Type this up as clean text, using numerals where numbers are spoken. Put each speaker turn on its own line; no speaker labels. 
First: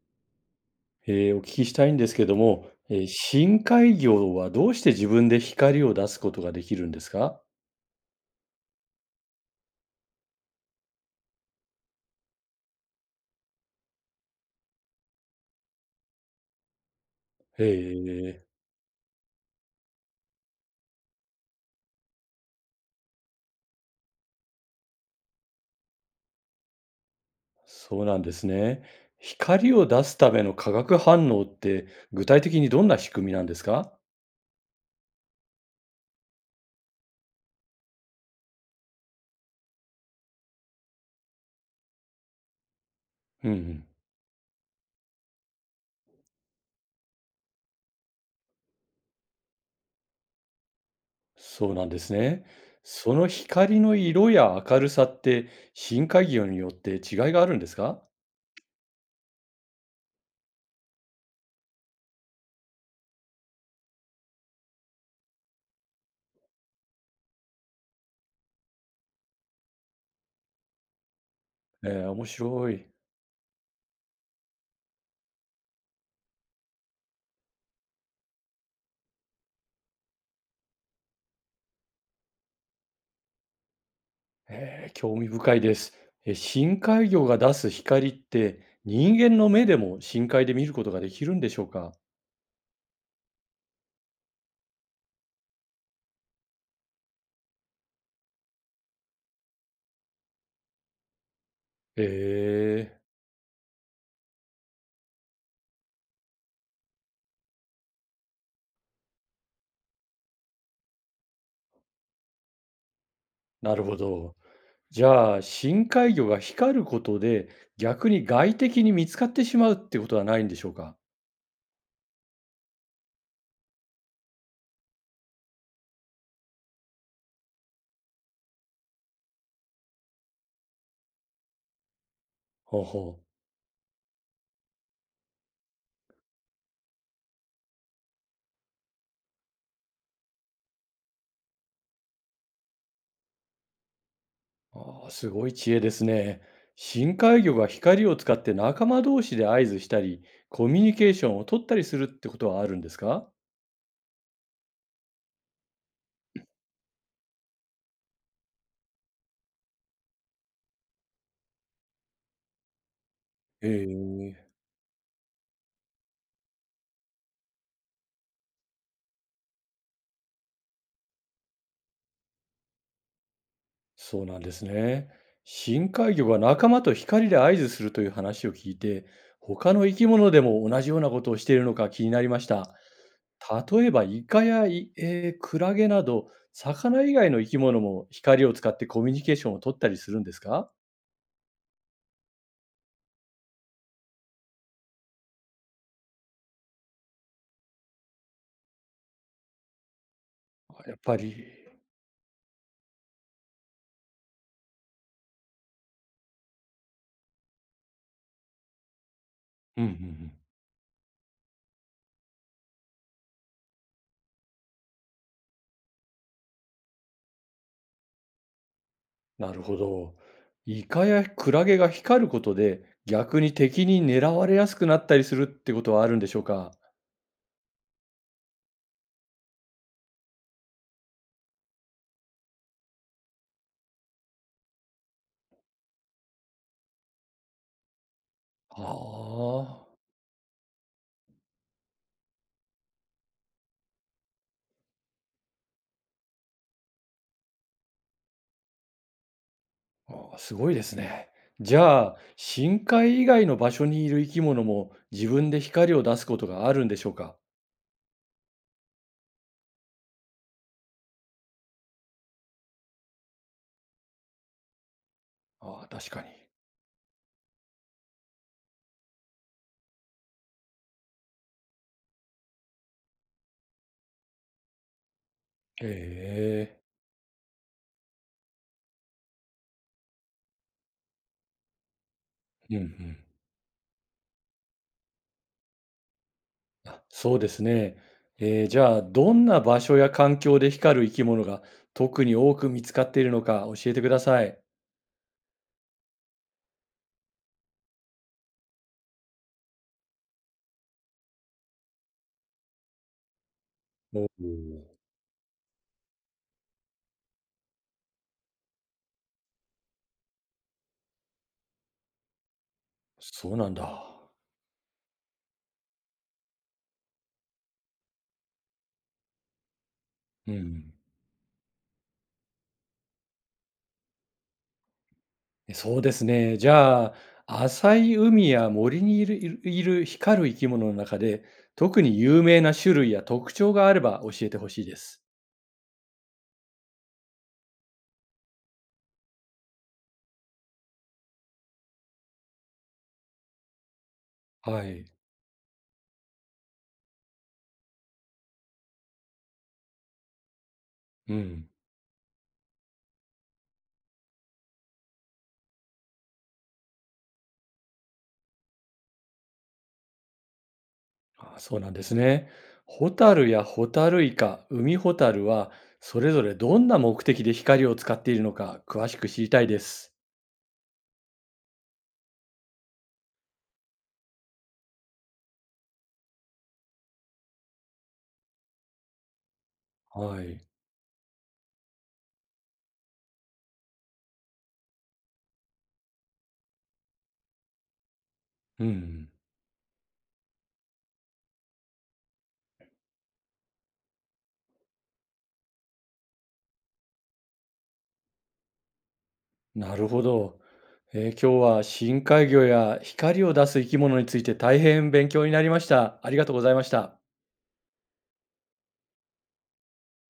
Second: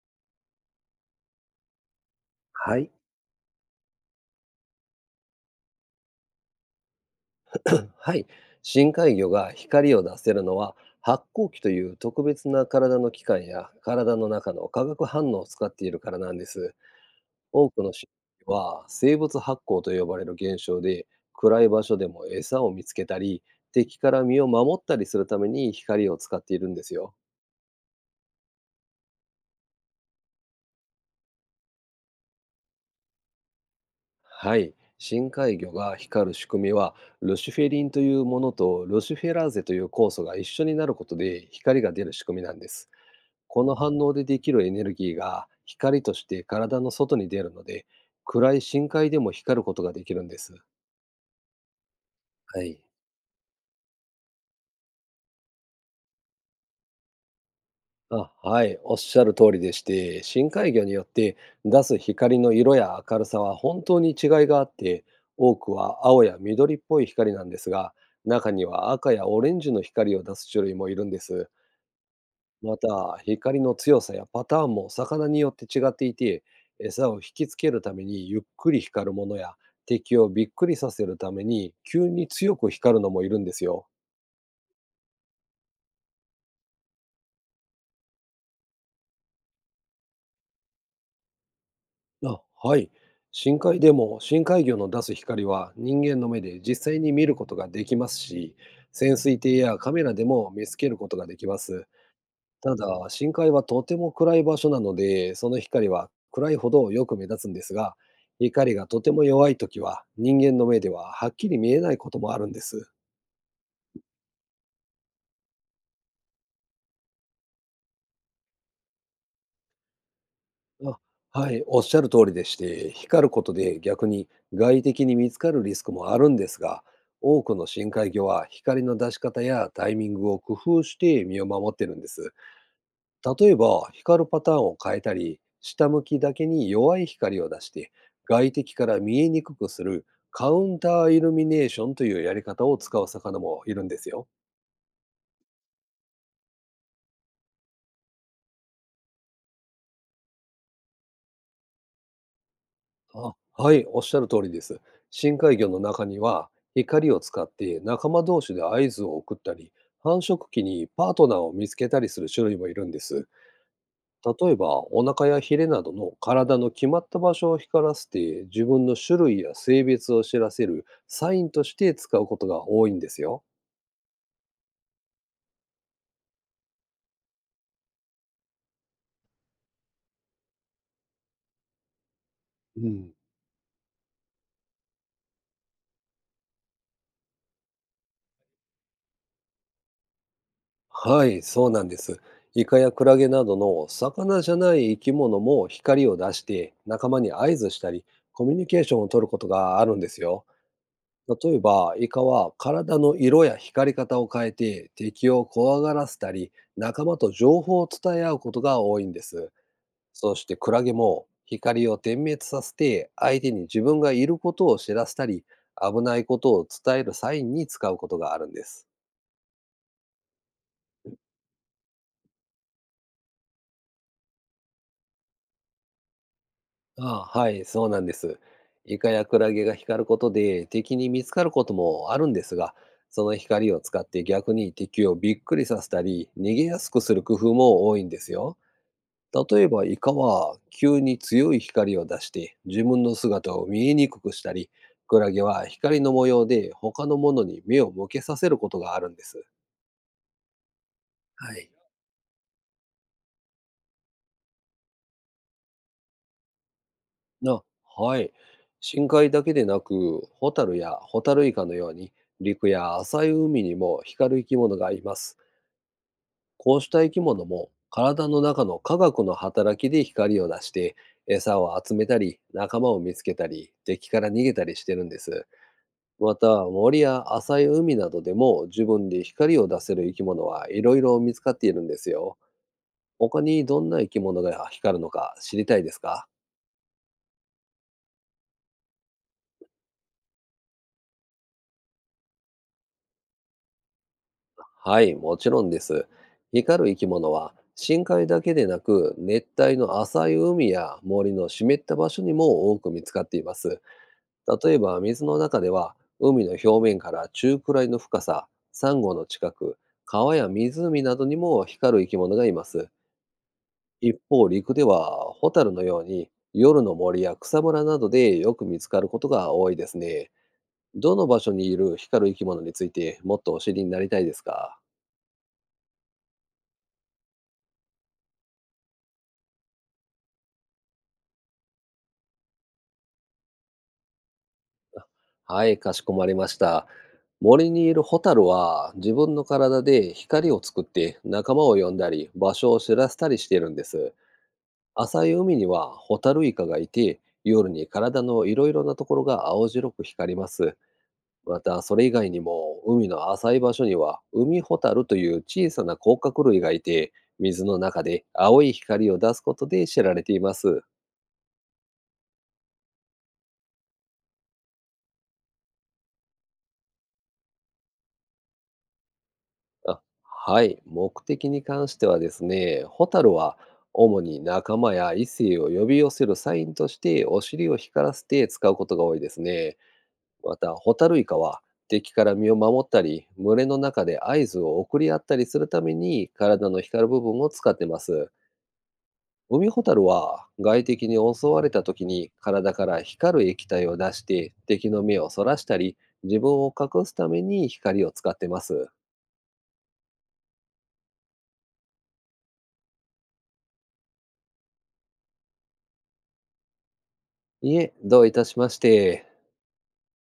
お聞きしたいんですけども、
はい。
深海魚はどうして自分で光を出すことができるんですか？
はい。深海魚が光を出せるのは、発光器という特別な体の器官や体の中の化学反応を使っているからなんです。
へ
多くの深
え、
海魚は生物発光と呼ばれる現象で、暗い場所でも餌を見つけたり、敵から身を守ったりするために光を使っているんですよ。
そうなんですね。光を出すための化学反応って具体的にどんな仕組みなんですか？
はい。深海魚が光る仕組みは、ルシフェリンというものとルシフェラーゼという酵素が一緒になることで光が出る仕組みなんです。
うん、う
この
ん、
反応でできるエネルギーが光として体の外に出るので、暗い深海でも光ることができるんです。
そうなんですね。
はい。
その光の色や明るさって深海魚によって違いがあるんですか？
あ、はい、おっしゃる通りでして、深海魚によって出す光の色や明るさは本当に違いがあって、多くは青や緑っぽい光なんですが、中には赤やオレンジの光を出す種類もいるんです。
面白
ま
い。
た、光の強さやパターンも魚によって違っていて、餌を引きつけるためにゆっくり光るものや、敵をびっくりさせるために急に強く光るのもいるんですよ。
興味深いです。え、深海魚が出す光って人間の目でも深海で見ることができるんでしょうか？
あ、はい。深海でも深海魚の出す光は人間の目で実際に見ることができますし、潜水艇やカメラでも見つけることができます。た
え
だ、深海はとても暗い場所なので、その光は暗いほどよく目立つんですが、光がとても弱いときは、人間の目でははっきり見えないこともあるんです。
なるほど。じゃあ、深海魚が光ることで、逆に外敵に見つかってしまうってことはないんでしょうか？
あ、はい、おっしゃる通りでして、光ることで逆に外敵に見つかるリスクもあるんですが、多くの深海魚は光の出し方やタイミングを工夫して身を守ってるんです。
ほうほう。
例えば、光るパターンを変えたり、下向きだけに弱い光を出して、外敵から見えにくくするカウンターイルミネーションというやり方を使う魚もいるんですよ。
ああ、すごい知恵ですね。深海魚が光を使って仲間同士で合図したり、コミュニケーションを取ったりするってことはあるんですか？
あ、はい、おっしゃる通りです。深海魚の中には、光を使って仲間同士で合図を送ったり、繁殖期にパートナーを見つけたりする種類もいるんです。
へえ。
例えば、お腹やヒレなどの体の決まった場所を光らせて、自分の種類や性別を知らせるサインとして使うことが多いんですよ。
そうなんですね。深海魚が仲間と光で合図するという話を聞いて、他の生き物でも同じようなことをしているのか気になりました。
うん。
例えば、イカやイ、えークラゲなど、魚以外の生き物も光を使ってコミュニケーションを取ったりするんですか？
はい、そうなんです。イカやクラゲなどの魚じゃない生き物も光を出して仲間に合図したり、コミュニケーションを取ることがあるんですよ。
やっぱり、
例えばイカは体の色や光り方を変えて敵を怖がらせたり、仲間と情報を伝え合うことが多いんです。
うんうんう
そ
ん、
してクラゲも光を点滅させて相手に自分がいることを知らせたり、危ないことを伝えるサインに使うことがあるんです。
なるほど。イカやクラゲが光ることで、逆に敵に狙われやすくなったりするってことはあるんでしょうか？
ああ、はい、そうなんです。イカやクラゲが光ることで敵に見つかることもあるんですが、その光を使って逆に敵をびっくりさせたり逃げやすくする工夫も多いんですよ。
あ
例えば、
あー、
イカは急に強い光を出して自分の姿を見えにくくしたり、クラゲは光の模様で他のものに目を向けさせることがあるんです。
ああ、すごいですね。
はい。
じゃあ、深海以外の場所にいる生き物も自分で光を出すことがあるんでしょうか？
なはい、深海だけでなくホタルやホタルイカのように陸や浅い海にも光る生き物がいます。
ああ、確かに。
こうした生き物も体の中の科学の働きで光を出して、餌を集めたり、仲間を見つけたり、敵から逃げたりしてるんです。
え、
また、森や浅い海などでも自分で光を出せる生き物はいろいろ見つかっているんですよ。
えうんうん。
他にどんな生き物が光るのか知りたいですか？
あ、そうですね。じゃあ、どんな場所や環境で光る生き物が特に多く見つかっているのか教えてください。
はい、もちろんです。光る生き物は深海だけでなく、熱帯の浅い海や森の湿った場所にも多く見つかっています。
お
例え
お、
ば水の中では、海の表面から中くらいの深さ、サンゴの近く、川や湖などにも光る生き物がいます。
そうなんだ。
一方、陸ではホタルのように夜の森や草むらなどでよく見つかることが多いですね。
うん。
どの場所にいる光る生き物についてもっとお知りになりたいですか？
そうですね。じゃあ、浅い海や森にいる光る生き物の中で、特に有名な種類や特徴があれば教えてほしいです。
はい、かしこまりました。森にいるホタルは自分の体で光を作って、仲間を呼んだり場所を知らせたりしているんです。
はい。
浅い海にはホタルイカがいて、夜に体のいろいろなところが青白く光ります。
う
ま
ん。
た、それ以外にも、海の浅い場所には、海ホタルという小さな甲殻類がいて、水の中で青い光を出すことで知られています。
あ、そうなんですね。ホタルやホタルイカ、海ホタルは、それぞれどんな目的で光を使っているのか、詳しく知りたいで
あ、
す。
はい、目的に関してはですね、ホタルは主に仲間や異性を呼び寄せるサインとして、お尻を光らせて使うことが多いですね。
は
ま
い。
た、ホタルイカは、敵から身を守ったり、群れの中で合図を送り合ったりするために、体の光る部分を使ってます。
うん。
海ホタルは外敵に襲われた時に体から光る液体を出して、敵の目をそらしたり自分を隠すために光を使ってます。
なるほど。今日は深海魚や光を出す生き物について大変勉強になりました。ありがとうございました。
いえ、どういたしまして。